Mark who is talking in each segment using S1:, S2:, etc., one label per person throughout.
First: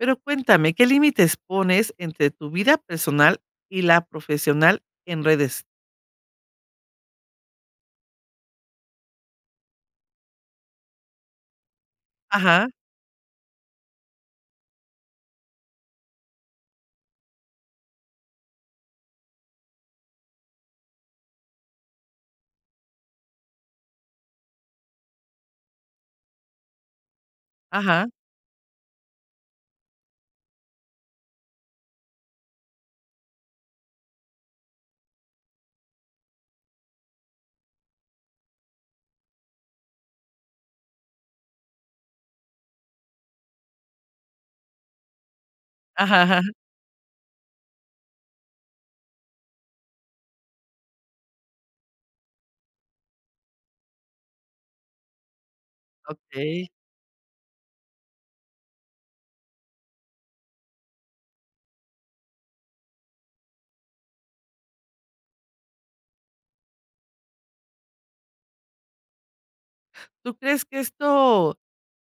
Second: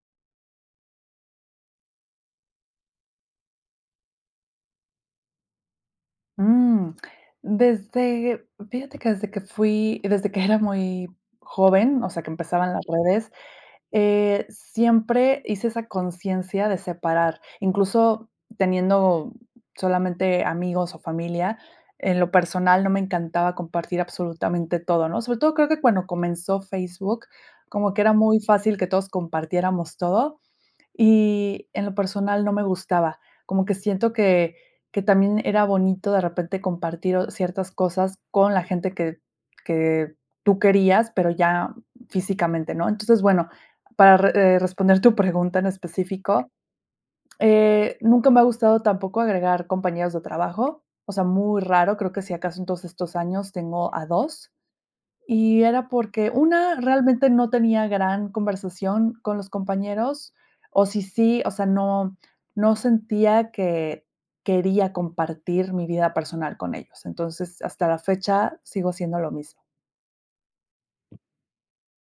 S1: Pero cuéntame, ¿qué límites pones entre tu vida personal y la profesional en redes?
S2: Mm, desde fíjate que desde que fui desde que era muy joven, o sea, que empezaba
S1: Ajá.
S2: en las redes, eh, siempre hice esa consciencia de separar. Incluso teniendo solamente amigos, o, familia, en lo personal no me encantaba compartir absolutamente todo, ¿no? Sobre todo creo que cuando comenzó Facebook como que
S1: Ajá.
S2: era muy fácil que todos compartiéramos todo y en lo personal no me gustaba. Como que siento que que también era bonito de repente compartir, o ciertas cosas con la gente que que tú querías, pero ya físicamente, ¿no? Entonces, bueno, para re eh, responder tu pregunta en
S1: Ajá, ajá, ajá.
S2: específico, eh, nunca me ha gustado tampoco agregar compañeros de trabajo, o sea, muy raro, creo que si acaso en todos estos años tengo a 2 y era porque
S1: Okey.
S2: una, realmente no tenía gran conversación con los compañeros, o, si sí, o sea, no no sentía que quería compartir mi vida personal con ellos. Entonces, hasta la fecha sigo haciendo lo mismo.
S1: ¿Tú crees que esto?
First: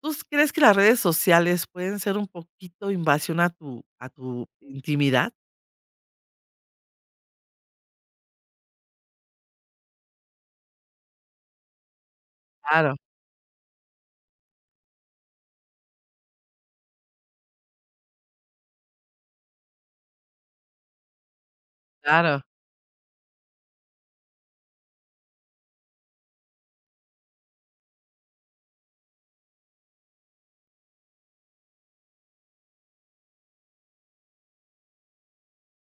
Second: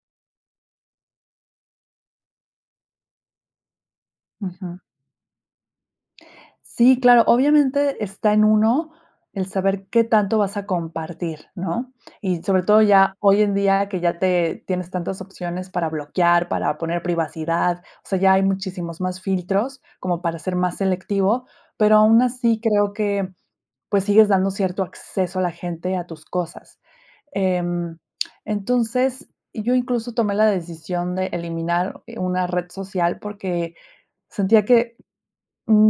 S1: ¿Tú crees que las redes sociales pueden ser un poquito, invasión a tu a tu
S2: Ujú.
S1: intimidad?
S2: Sí, claro. Obviamente está en uno, el saber qué tanto vas a compartir, ¿no?, y sobre todo
S1: Claro.
S2: ya hoy en día que ya te tienes tantas opciones para bloquear, para poner privacidad, o sea, ya hay muchísimos más filtros como para ser más selectivo, pero aún
S1: Claro.
S2: así creo que, pues, sigues dando cierto acceso a la gente a tus cosas. Em, entonces, yo incluso tomé la decisión de eliminar, eh, una red social porque sentía que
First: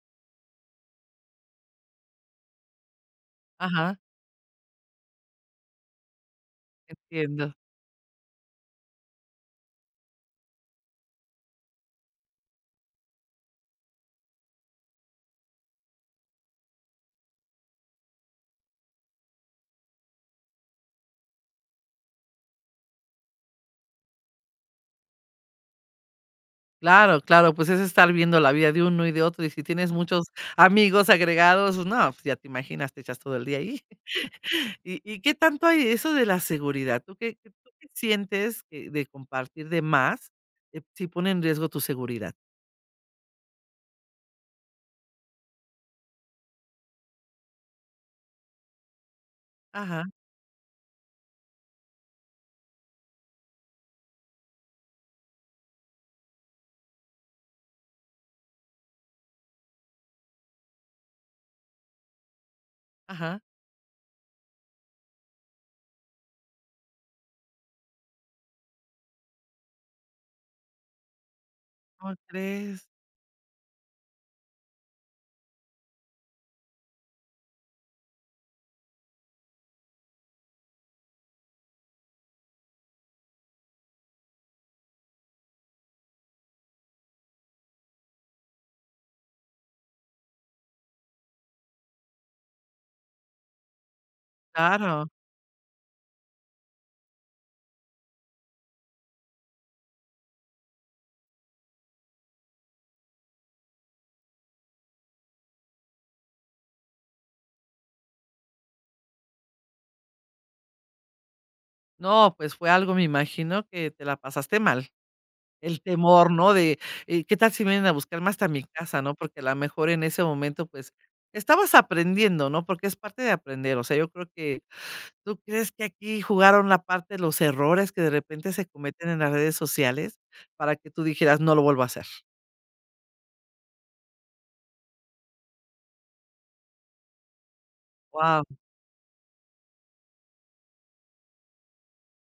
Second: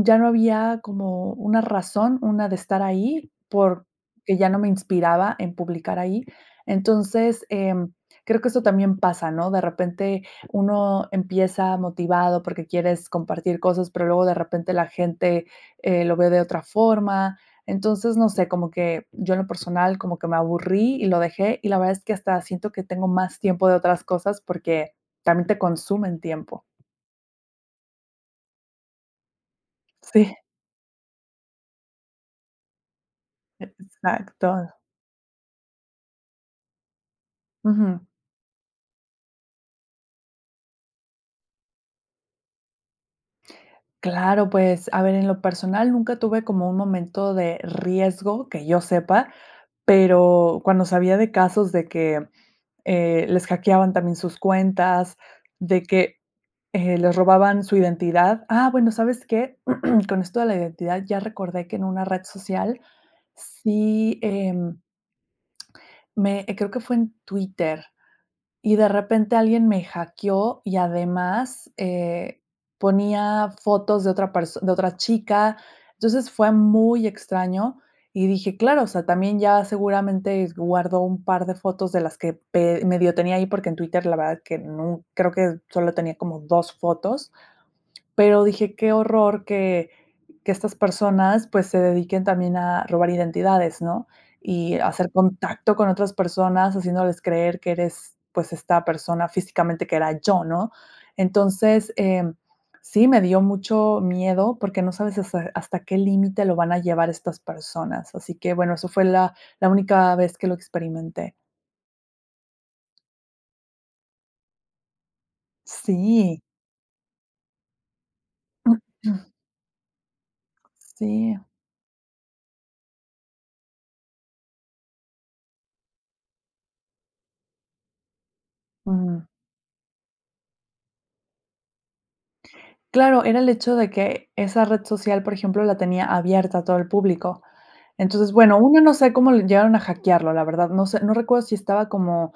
S2: ya no había como una razón, una de estar ahí, porque
S1: Ajá.
S2: que ya no me inspiraba en publicar ahí. Entonces,
S1: Entiendo.
S2: em, creo que esto también pasa, ¿no?, de repente uno empieza motivado porque quieres compartir cosas, pero luego de repente la gente, eh, lo ve de otra forma. Entonces, no sé, como que yo en lo personal como que me aburrí y lo dejé, y la verdad es que hasta siento que tengo más tiempo de otras cosas porque también te consumen tiempo.
S1: Claro, claro, pues es estar viendo la vida de uno y de otro, y si tienes muchos
S2: Sí.
S1: amigos agregados, pues, no, pues ya te imaginas, te echas todo el día ahí.
S2: Exacto.
S1: Y y, ¿qué tanto hay eso de la seguridad? ¿Tú qué tú qué
S2: Ujú.
S1: sientes que de compartir de más, eh, si pone en riesgo tu seguridad?
S2: Claro, pues, a ver, en lo personal nunca tuve como un momento de riesgo, que yo sepa.
S1: Ajá.
S2: Pero, cuando sabía de casos de que, eh, les hackeaban también sus cuentas, de que, eh, les robaban su identidad. Ah, bueno, ¿sabes qué? Con esto de la identidad ya recordé que en una red social,
S1: Ajá.
S2: sí, em. Me creo que fue en Twitter, y de repente alguien me hackeó y además,
S1: ¿Como
S2: eh,
S1: crees?
S2: ponía fotos de otra person de otra chica. Entonces fue muy extraño y dije: "Claro", o sea, también ya seguramente guardó un par de fotos de las que pe medio tenía ahí, porque en Twitter la verdad que nu creo que solo tenía como 2 fotos. Pero dije: "Qué horror que que estas personas, pues, se dediquen también a robar identidades", ¿no? Y
S1: Claro.
S2: hacer contacto con otras personas, haciéndoles creer que eres, pues, esta persona físicamente que era yo, ¿no? Entonces, em, sí me dio mucho miedo, porque, no sabes ese hasta qué límite lo van a llevar estas personas. Así que, bueno, eso fue la la única vez que lo experimenté.
S1: No, pues fue algo me imagino que te la pasaste mal. El temor,
S2: Sí.
S1: ¿no?, de, eh, qué tal si vienen a buscarme hasta mi casa, ¿no? Porque a la mejor en ese momento, pues,
S2: Sí.
S1: estabas aprendiendo, ¿no?, porque es parte de aprender. O sea, yo creo que ¿Tú crees que aquí jugaron la parte los errores que de repente se cometen en
S2: Ujú.
S1: las redes sociales para que tú dijeras: "No lo vuelvo a hacer"?
S2: Claro, era el hecho de que esa red social, por ejemplo, la tenía abierta a todo el público. Entonces,
S1: Guau.
S2: bueno, 1 no sé cómo le llegaron a hackearlo, la verdad, no sé, no recuerdo si estaba como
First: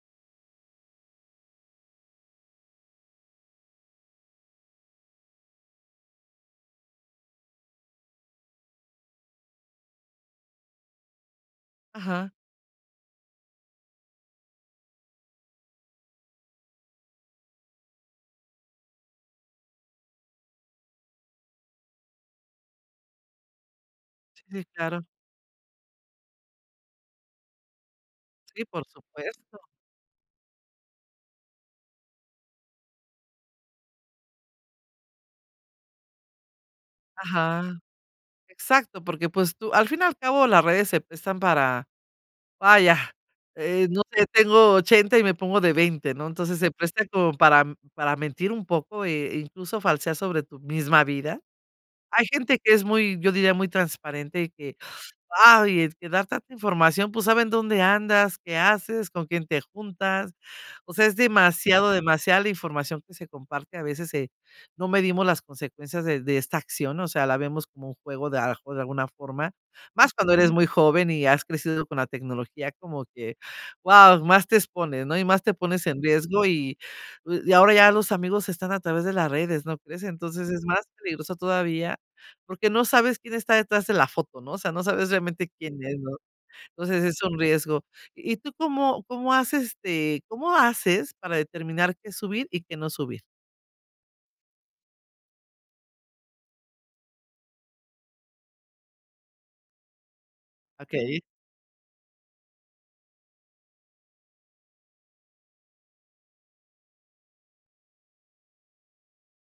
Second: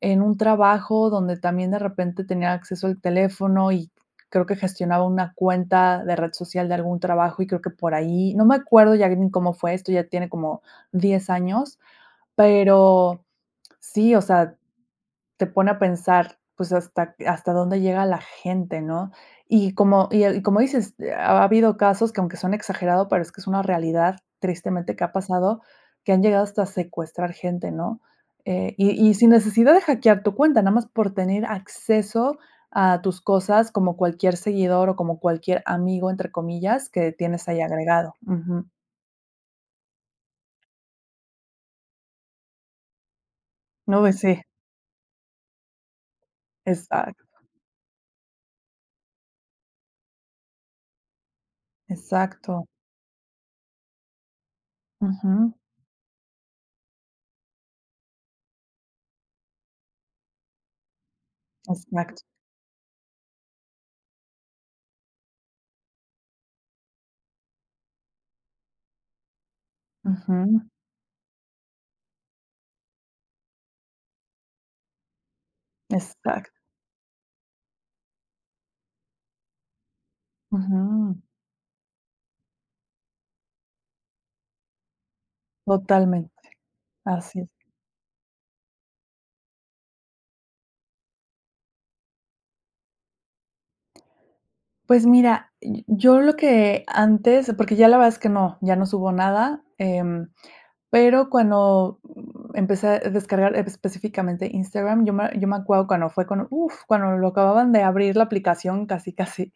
S2: en un trabajo donde también de repente tenía acceso al teléfono, y creo que gestionaba una cuenta de red social de algún trabajo, y creo que por ahí, no me acuerdo ya ni cómo fue. Esto ya tiene como 10 años,
S1: Ajá.
S2: pero sí, o sea, te pone a pensar, pues, hasta q hasta dónde llega la gente, ¿no? Y como y, eh, y como dices, ha habido casos que aunque suene exagerado, pero es que es una realidad
S1: Sí,
S2: tristemente
S1: claro.
S2: que ha pasado, que han llegado hasta secuestrar gente, ¿no?,
S1: Sí,
S2: eh,
S1: por
S2: y y sin
S1: supuesto.
S2: necesidad de hackear tu cuenta, nada más por tener acceso a tus cosas como cualquier seguidor, o como cualquier "amigo", entre comillas, que tienes ahí
S1: Ajá.
S2: agregado. Ujú.
S1: Exacto, porque pues, tú al fin y al cabo, las redes se prestan para, vaya, eh, no sé
S2: [unintelligible]
S1: tengo 80 y me pongo de 20 ¿no? Entonces, se presta
S2: Exacto.
S1: como para, mm, para mentir un poco, e incluso falsear sobre tu misma vida. Hay gente
S2: Exacto.
S1: que es muy, yo diría, muy transparente y que,
S2: Ujú.
S1: ay, es que dar tanta información, pues saben dónde andas, qué haces, con quién te juntas. O sea, es demasiado
S2: Exacto.
S1: demasiada la información que se comparte. A veces se no medimos las consecuencias de de esta acción, o sea, la vemos como un juego de, a lo mejor, de alguna forma, más cuando eres muy
S2: Ujú.
S1: joven y has crecido con la tecnología como que guau, más te expones, ¿no?, y más te pones en riesgo.
S2: Exacto.
S1: Y u y ahora ya los amigos están a través de las redes, ¿no crees? Entonces, es más
S2: Ujú.
S1: peligroso todavía porque no sabes quién está detrás de la foto, ¿no? O sea, no sabes realmente quién es, ¿no?
S2: Totalmente.
S1: Entonces, es un
S2: Así.
S1: riesgo. ¿Y tú cómo cómo haces, este, cómo haces para determinar qué subir y qué no subir?
S2: Pues mira, yo lo que antes, porque ya la verdad es que no, ya no subo nada, eh,
S1: Okey.
S2: pero cuando, mm, empecé a descargar específicamente Instagram, yo me yo me acuerdo cuando fue cuando, uf, cuando lo acababan de abrir, la aplicación, casi casi,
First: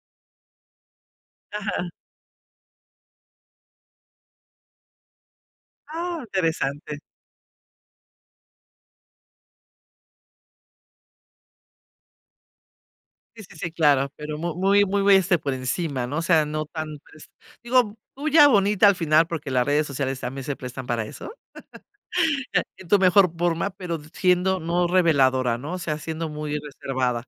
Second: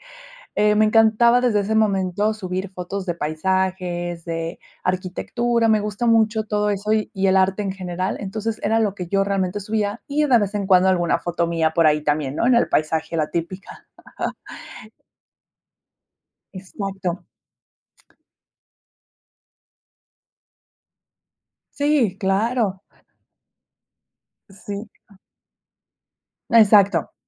S2: eh, me encantaba desde ese
S1: Ajá.
S2: momento subir fotos de paisajes, de arquitectura, me gusta
S1: Ah,
S2: mucho todo eso
S1: interesante.
S2: y y el arte en general, entonces era lo que yo realmente subía y de vez en cuando alguna foto mía por ahí también, ¿no?, en el paisaje, la
S1: Sí sí sí,
S2: típica.
S1: claro pero mu muy muy, este, por encima no, o sea, no tan,
S2: Exacto.
S1: pues, digo bulla bonita al final porque las redes sociales también se prestan para eso
S2: Sí, claro.
S1: en tu mejor forma pero siendo no
S2: Sí.
S1: reveladora, ¿no?, o sea, siendo muy
S2: Exacto,
S1: reservada.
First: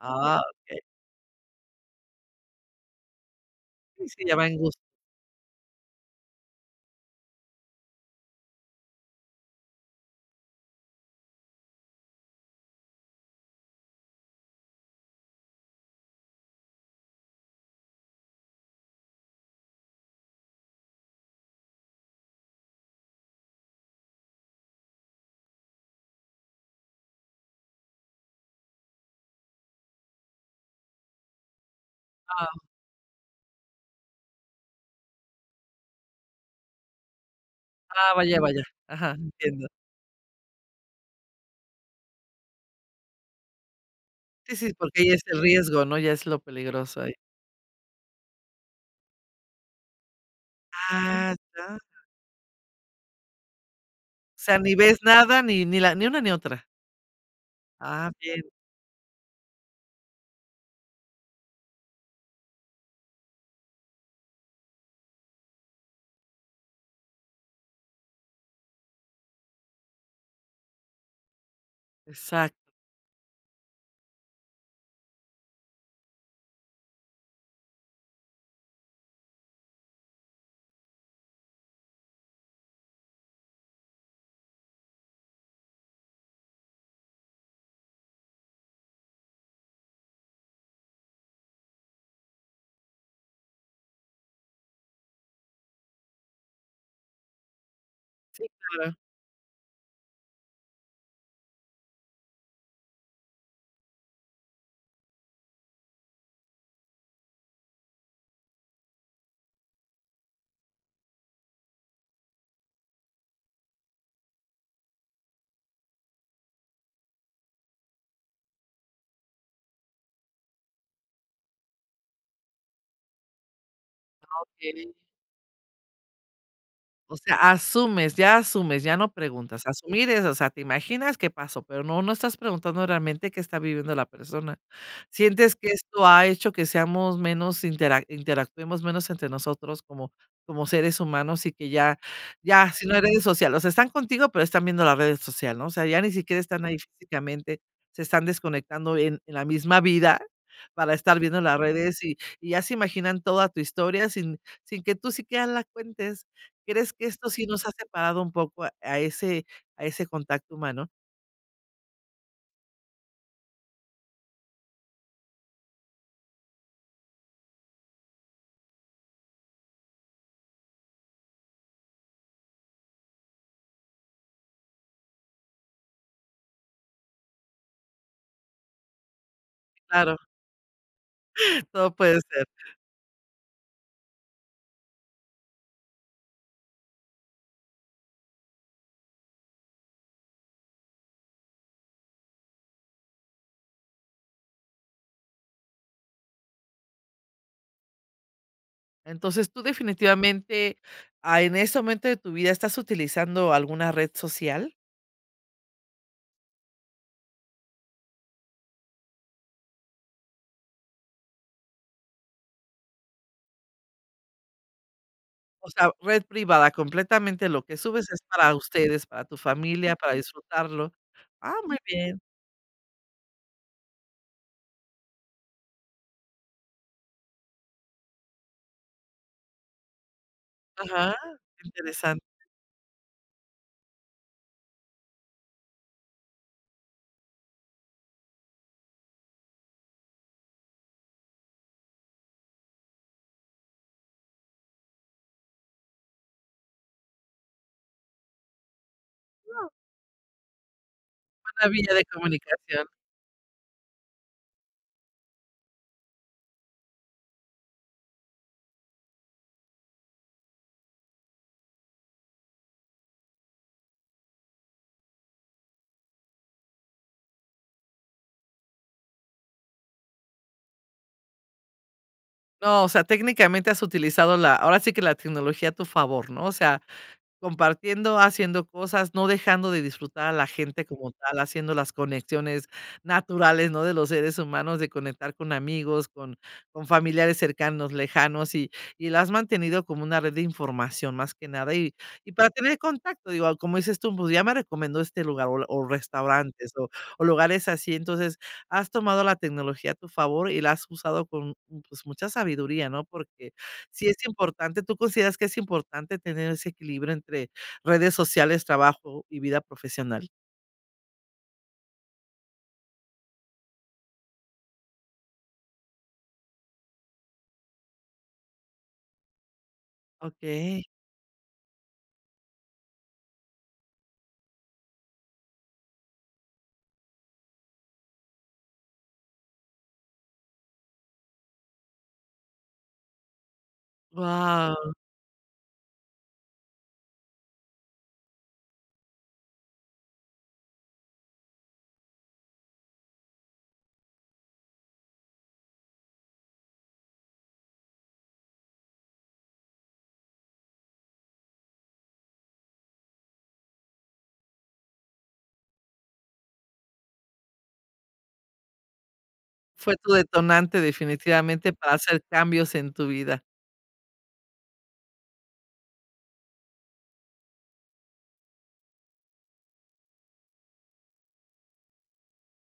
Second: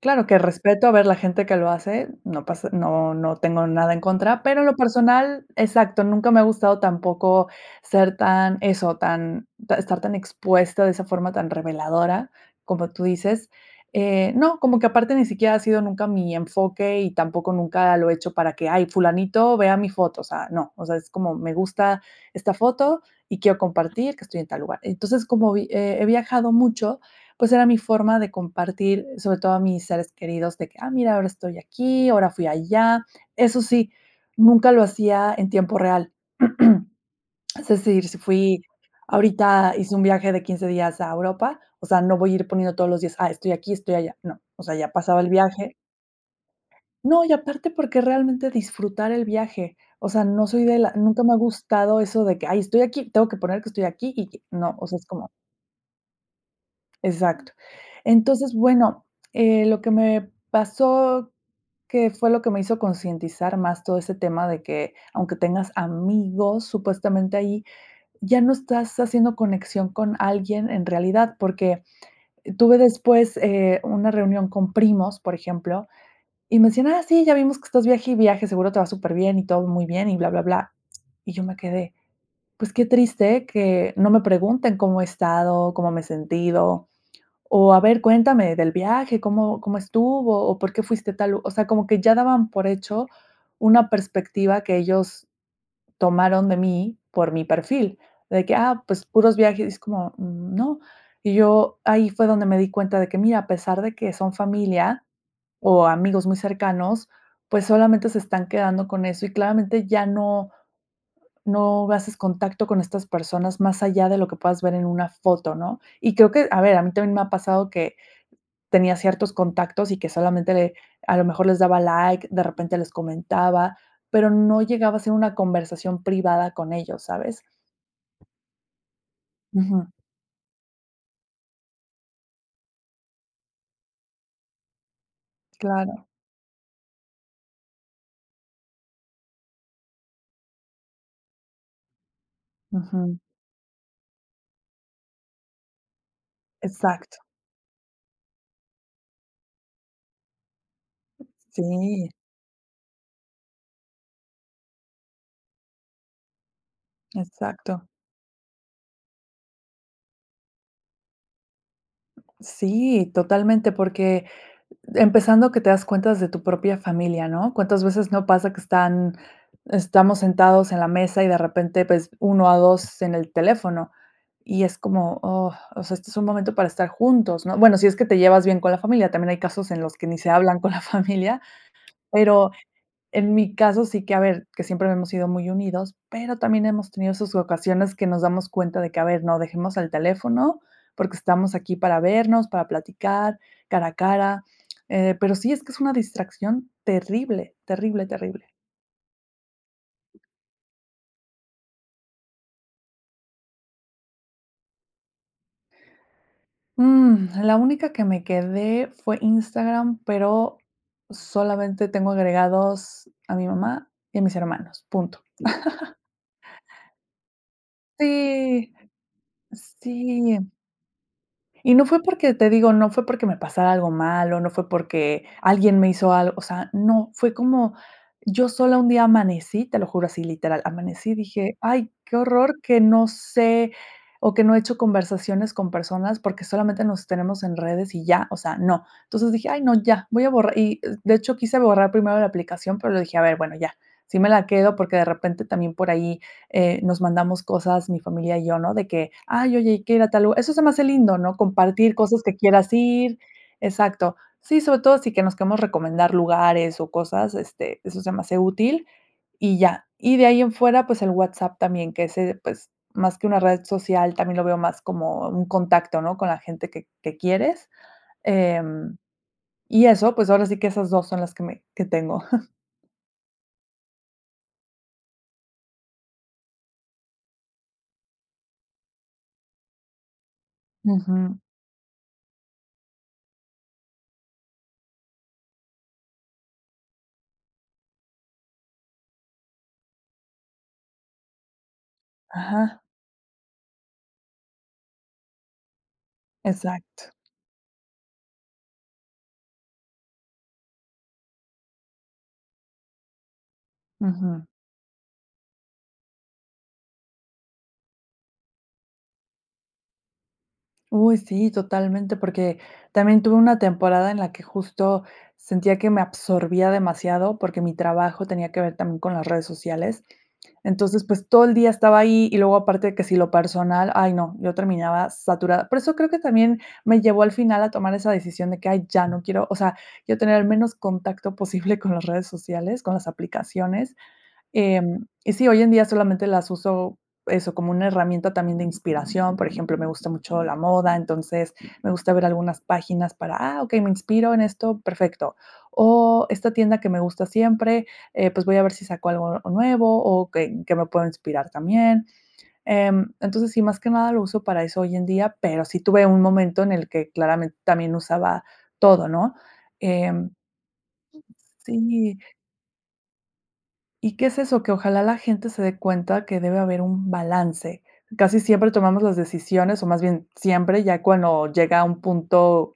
S2: claro que
S1: okey.
S2: respeto a ver la gente que lo hace, no pasa no no tengo nada en
S1: Sí sí, ya
S2: contra,
S1: va en
S2: pero en
S1: gusto.
S2: lo personal, exacto, nunca me ha gustado tampoco ser tan, eso tan ta estar tan expuesta de esa forma tan reveladora, como tú dices, eh, no, como que aparte ni siquiera ha sido nunca mi enfoque y tampoco nunca lo he hecho para que, ay, fulanito vea mi foto, o sea, no, o sea, es como me gusta esta foto y quiero compartir que estoy en tal lugar, entonces, como vi he he viajado mucho, pues, era mi forma de compartir, sobre todo a mis seres queridos, de que, ah, mira, ahora estoy aquí, ahora fui
S1: Guau.
S2: allá, eso sí, nunca lo hacía en tiempo real. Es decir,
S1: Ah,
S2: si
S1: vaya vaya,
S2: fui
S1: ajá, entiendo.
S2: ahorita hice un viaje de 15 días a Europa, o sea, no voy a ir poniendo todos los días, ah, estoy aquí, estoy allá, no,
S1: Sí
S2: o
S1: sí,
S2: sea, ya
S1: porque ya es
S2: pasaba el
S1: el
S2: viaje.
S1: riesgo, ¿no?, ya es lo peligroso ahí.
S2: No, y aparte porque realmente disfrutar el viaje, o sea, no soy de la nunca me ha
S1: Ah, ya.
S2: gustado eso de que, ay, estoy aquí, tengo que poner que estoy aquí y
S1: O
S2: que
S1: sea, ni
S2: no, o sea
S1: ves
S2: es como.
S1: nada, ni ni la ni una, ni otra.
S2: Exacto,
S1: Ah, bien.
S2: entonces bueno, eh, lo que me pasó, que fue lo que me hizo concientizar más todo ese tema de que aunque tengas amigos supuestamente ahí, ya no estás haciendo conexión con alguien en realidad porque
S1: Exacto.
S2: tuve después, eh, una reunión con primos, por ejemplo, y me decían, ah sí, ya vimos que estás viaje y viaje, seguro te va súper bien y todo muy bien y bla bla bla, y yo me quedé, pues qué triste que no me pregunten cómo he estado, cómo me he sentido, o, a ver cuéntame del viaje, cómo cómo estuvo, o, por qué fuiste a tal lu o sea, como que ya daban por hecho una perspectiva que ellos tomaron de mí por mi perfil,
S1: Sí,
S2: de que, ah,
S1: claro.
S2: pues puros viajes, es como, no, y yo ahí fue donde me di cuenta de que, mira, a pesar de que son familia o amigos muy cercanos, pues, solamente se están quedando con eso y claramente ya no no haces contacto con estas personas más allá de lo que puedas ver en una foto, ¿no?, y creo que, a ver, a mí también me ha pasado que tenía ciertos contactos y que solamente le a lo mejor, les daba like, de repente les comentaba, pero
S1: Ah,
S2: no
S1: okey.
S2: llegaba a ser una conversación privada con ellos,
S1: O sea,
S2: ¿sabes?
S1: asumes, ya asumes, ya no preguntas,
S2: Ujú.
S1: asumir es, o sea, te imaginas qué pasó, pero no no estás preguntando realmente qué está viviendo la persona, sientes que
S2: Claro.
S1: esto ha hecho que seamos menos intera interactuemos menos entre nosotros como como seres humanos, y que ya ya si no
S2: Ujú.
S1: eres social, o sea, están contigo, pero están viendo las redes social, ¿no?, o sea, ya ni siquiera están ahí
S2: Exacto.
S1: físicamente, se están desconectando en en la misma vida, para estar viendo las redes
S2: Sí.
S1: y y ya se imaginan toda tu historia, sin sin que tú sí quiera las cuentes. ¿Crees que esto sí nos ha
S2: Exacto.
S1: separado un poco a ese a ese contacto humano?
S2: Sí, totalmente, porque empezando que te das cuenta desde tu propia familia, ¿no? Cuántas veces no pasa que están estamos sentados en la mesa y de repente, pues, 1 a 2 en el teléfono. Y es como: "Oh, o sea, este es un momento para estar juntos", ¿no? Bueno, si es que te llevas bien con la familia, también hay casos en que
S1: Claro.
S2: ni se hablan con la familia,
S1: Todo puede ser.
S2: pero en mi caso, sí que, a ver, que siempre hemos sido muy unidos. Pero también hemos tenido sus ocasiones, que nos damos cuenta de que, a ver, no, dejemos el teléfono, porque estamos aquí para vernos, para platicar cara a cara. Eh, pero sí es que es una distracción terrible, terrible, terrible.
S1: Entonces, ¿tú, definitivamente, ah, en este momento de tu vida estás utilizando alguna red social?
S2: Mm, la única que me quedé fue Instagram, pero, solamente, tengo agregados a mi mamá y a mis hermanos, punto.
S1: O sea, red privada completamente, lo que subes es para
S2: Sí.
S1: ustedes, para tu familia, para
S2: Sí.
S1: disfrutarlo. Ah,
S2: Y
S1: muy
S2: no fue
S1: bien.
S2: porque, te digo, no fue porque me pasara algo malo, no fue porque alguien me hizo algo. O sea, no, fue como yo sola un día amanecí, te lo juro así, literal, amanecí
S1: Ajá.
S2: y dije:
S1: Qué
S2: "Ay, qué
S1: interesante.
S2: horror que no sé" o que no he hecho conversaciones con personas, porque, solamente, nos tenemos en redes y ya, o sea, no. Entonces dije: "Ay no, ya voy a borrar" y de hecho quise borrar primero la aplicación, pero, luego dije a ver bueno ya, sí me la quedo, porque, de repente, también por ahí, eh, nos mandamos cosas mi familia y yo, ¿no? De que, ay, oye,
S1: [unintelligible]
S2: hay que ir a tal lu eso se me hace lindo, ¿no?,
S1: Maravilla
S2: compartir
S1: de
S2: cosas que quieras
S1: comunicación.
S2: ir. Exacto. Sí, sobre todo sí, que nos queremos recomendar lugares o cosas, este, eso se me hace útil, y ya. Y de ahí en fuera, pues, el WhatsApp, también que ese, pues, más que una red social, también lo veo más como un contacto, ¿no?, con la gente que que quieres, em, y eso. Pues, ahora sí que esas 2 son las que me que tengo.
S1: No, o sea, técnicamente, has utilizado la, ahora sí que, la tecnología a tu favor, ¿no? O sea compartiendo, haciendo cosas, no dejando de disfrutar a la gente como tal,
S2: Ujú.
S1: haciendo las conexiones naturales, ¿no?, de los seres humanos, de conectar con amigos, con con familiares cercanos, lejanos, y y la has mantenido como una red de información, más que nada. Y y para tener
S2: Ajá.
S1: contacto, digo, como dices tú: "Pues, ya me recomendó este lugar o la o restaurantes o
S2: Exacto.
S1: o lugares así. Entonces, has tomado la tecnología a tu favor, y la has usado con, mm, pues, mucha sabiduría, ¿no?, porque sí es
S2: Ujú.
S1: importante. ¿Tú consideras que es importante, tener ese equilibrio, entre redes sociales, trabajo, y vida profesional?
S2: Uy, sí totalmente porque también tuve una temporada en la que justo sentía que me absorbía demasiado, porque mi trabajo tenía que ver también con las redes sociales.
S1: Okey.
S2: Entonces, pues todo el día estaba ahí y luego aparte de que si lo personal, ay no, yo terminaba saturada. Por eso creo que también me llevó al final a tomar esa decisión de que: "Ay, ya no quiero", o sea, yo tener el menos contacto posible con las redes sociales, con las aplicaciones.
S1: Guau.
S2: Em, y sí, hoy en día solamente las uso, eso, como una herramienta también de inspiración, por ejemplo, me gusta mucho la moda, entonces, me gusta ver algunas páginas para "ah, okey, me inspiro en esto, perfecto". O esta tienda que me gusta siempre, eh, pues, voy a ver si saco algo, o nuevo o que en que me puedo inspirar también, em. Entonces sí, más que nada lo uso para eso hoy en día, pero sí tuve un momento en el que claramente también usaba todo, ¿no?,
S1: Fue tu
S2: em.
S1: detonante definitivamente para
S2: Sí.
S1: hacer cambios en tu vida.
S2: Y, ¿qué es eso?, que ojalá la gente se dé cuenta que debe haber un balance. Casi siempre tomamos las decisiones, o, más bien siempre, ya cuando llega a un punto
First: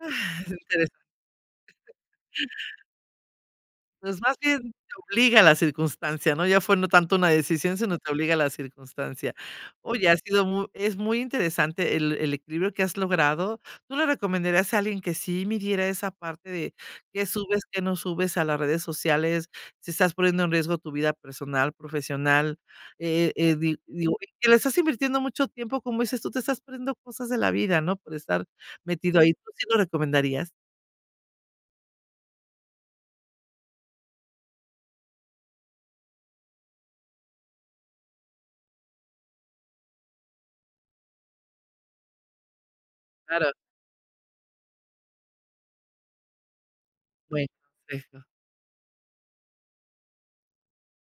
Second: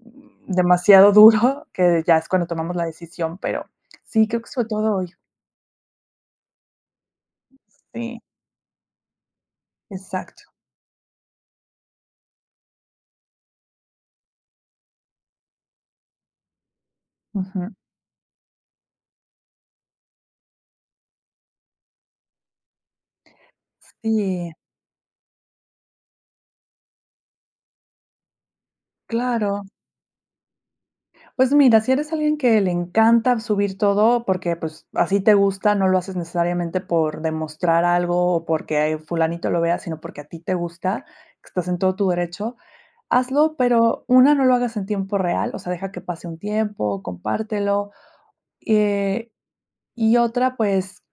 S1: Ah, interesan
S2: demasiado duro, que de ya es cuando tomamos la decisión, pero,
S1: Pues
S2: sí,
S1: más
S2: creo que
S1: bien
S2: fue
S1: te
S2: todo hoy.
S1: obliga a la circunstancia, no ya fue no tanto una decisión, sino te
S2: Sí.
S1: obliga la circunstancia. Oye, ha sido
S2: Exacto.
S1: muy es muy interesante el el equilibrio que has logrado. Tú le recomendarías a alguien que sí midiera esa parte de, que subes,
S2: Ujú.
S1: que no subes, a las redes sociales. Si estás poniendo en riesgo tu vida personal, profesional, eh eh, di digo que
S2: SÍ.
S1: le estás invirtiendo mucho tiempo, como dices tú, te estás poniendo cosas de la vida, no por estar metido ahí, ¿tu
S2: Claro.
S1: si lo recomendarías?
S2: Pues, mira, si eres alguien que le encanta subir todo porque, pues, a si te gusta, no lo haces necesariamente por demostrar algo, o porque, eh, fulanito lo vea, sino porque a ti te gusta, que estás en todo tu derecho,
S1: Claro.
S2: hazlo, pero 1, no lo hagas en tiempo real, o sea, deja que pase un tiempo,
S1: Fue,
S2: compártelo.
S1: por eso.
S2: Y, eh, y otra, pues,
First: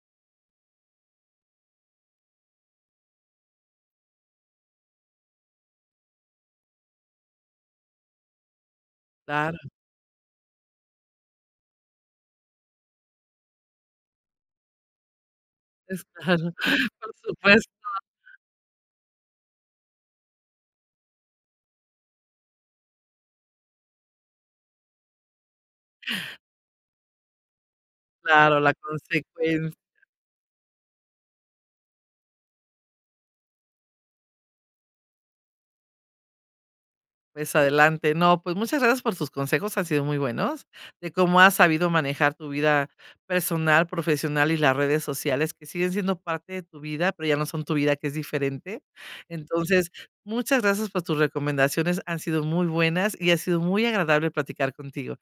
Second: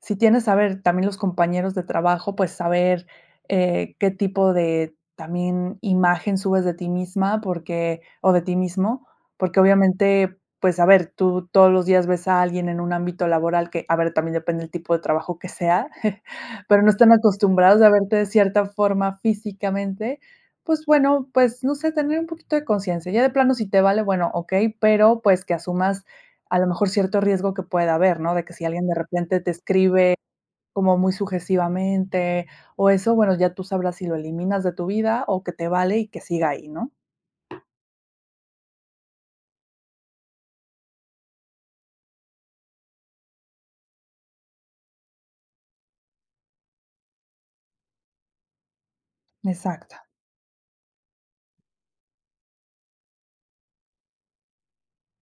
S2: si tienes, a ver, también los compañeros de trabajo, pues, saber, eh, qué tipo de también imagen subes de ti misma porque o de ti mismo,
S1: Claro.
S2: porque, obviamente, pues, a ver, tú todos los días ves a alguien en un ámbito laboral que a ver, también depende del tipo de trabajo que sea,
S1: Pues, claro,
S2: pero no están
S1: por supuesto.
S2: acostumbrados a verte de cierta forma físicamente, pues, bueno, pues, no sé, tener un poquito de conciencia. Ya de plano si te vale, bueno, okey, pero, pues, que asumas, a lo mejor, cierto riesgo que pueda haber, ¿no? De que
S1: Claro,
S2: si
S1: la
S2: alguien, de repente, te
S1: consecuencia.
S2: escribe como muy sujesivamente, o, eso, bueno, ya tú sabrás si lo eliminas de tu vida, o, que te vale y que siga ahí, ¿no?
S1: Pues, adelante. No, pues, muchas gracias por sus consejos, han sido muy buenos, de cómo has sabido manejar tu vida personal, profesional y las redes sociales, que siguen siendo parte de tu vida, pero ya no son tu vida, que es diferente. Entonces,
S2: Exacto.
S1: muchas gracias por tus recomendaciones, han sido muy buenas, y ha sido muy agradable platicar contigo.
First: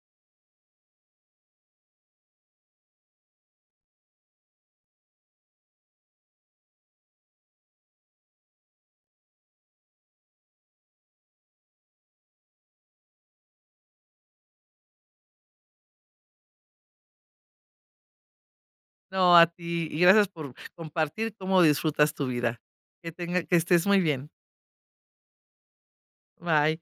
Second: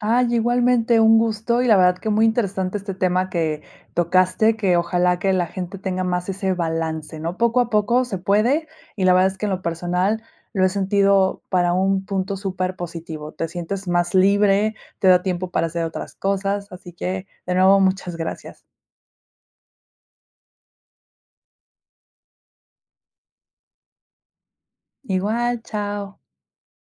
S2: Ay, igualmente un gusto, y la verdad que muy interesante este tema que tocaste, que ojalá que la gente tenga más ese balance, ¿no? Poco a poco se puede, y la verdad es que en lo personal lo he sentido para un punto superpositivo. Te sientes más libre, te da tiempo para hacer otras cosas, así que, de nuevo, muchas gracias.
S1: No, a ti, y gracias por compartir cómo disfrutas tu vida. Que tenga que estés muy bien.
S2: Igual, chao.
S1: Bye.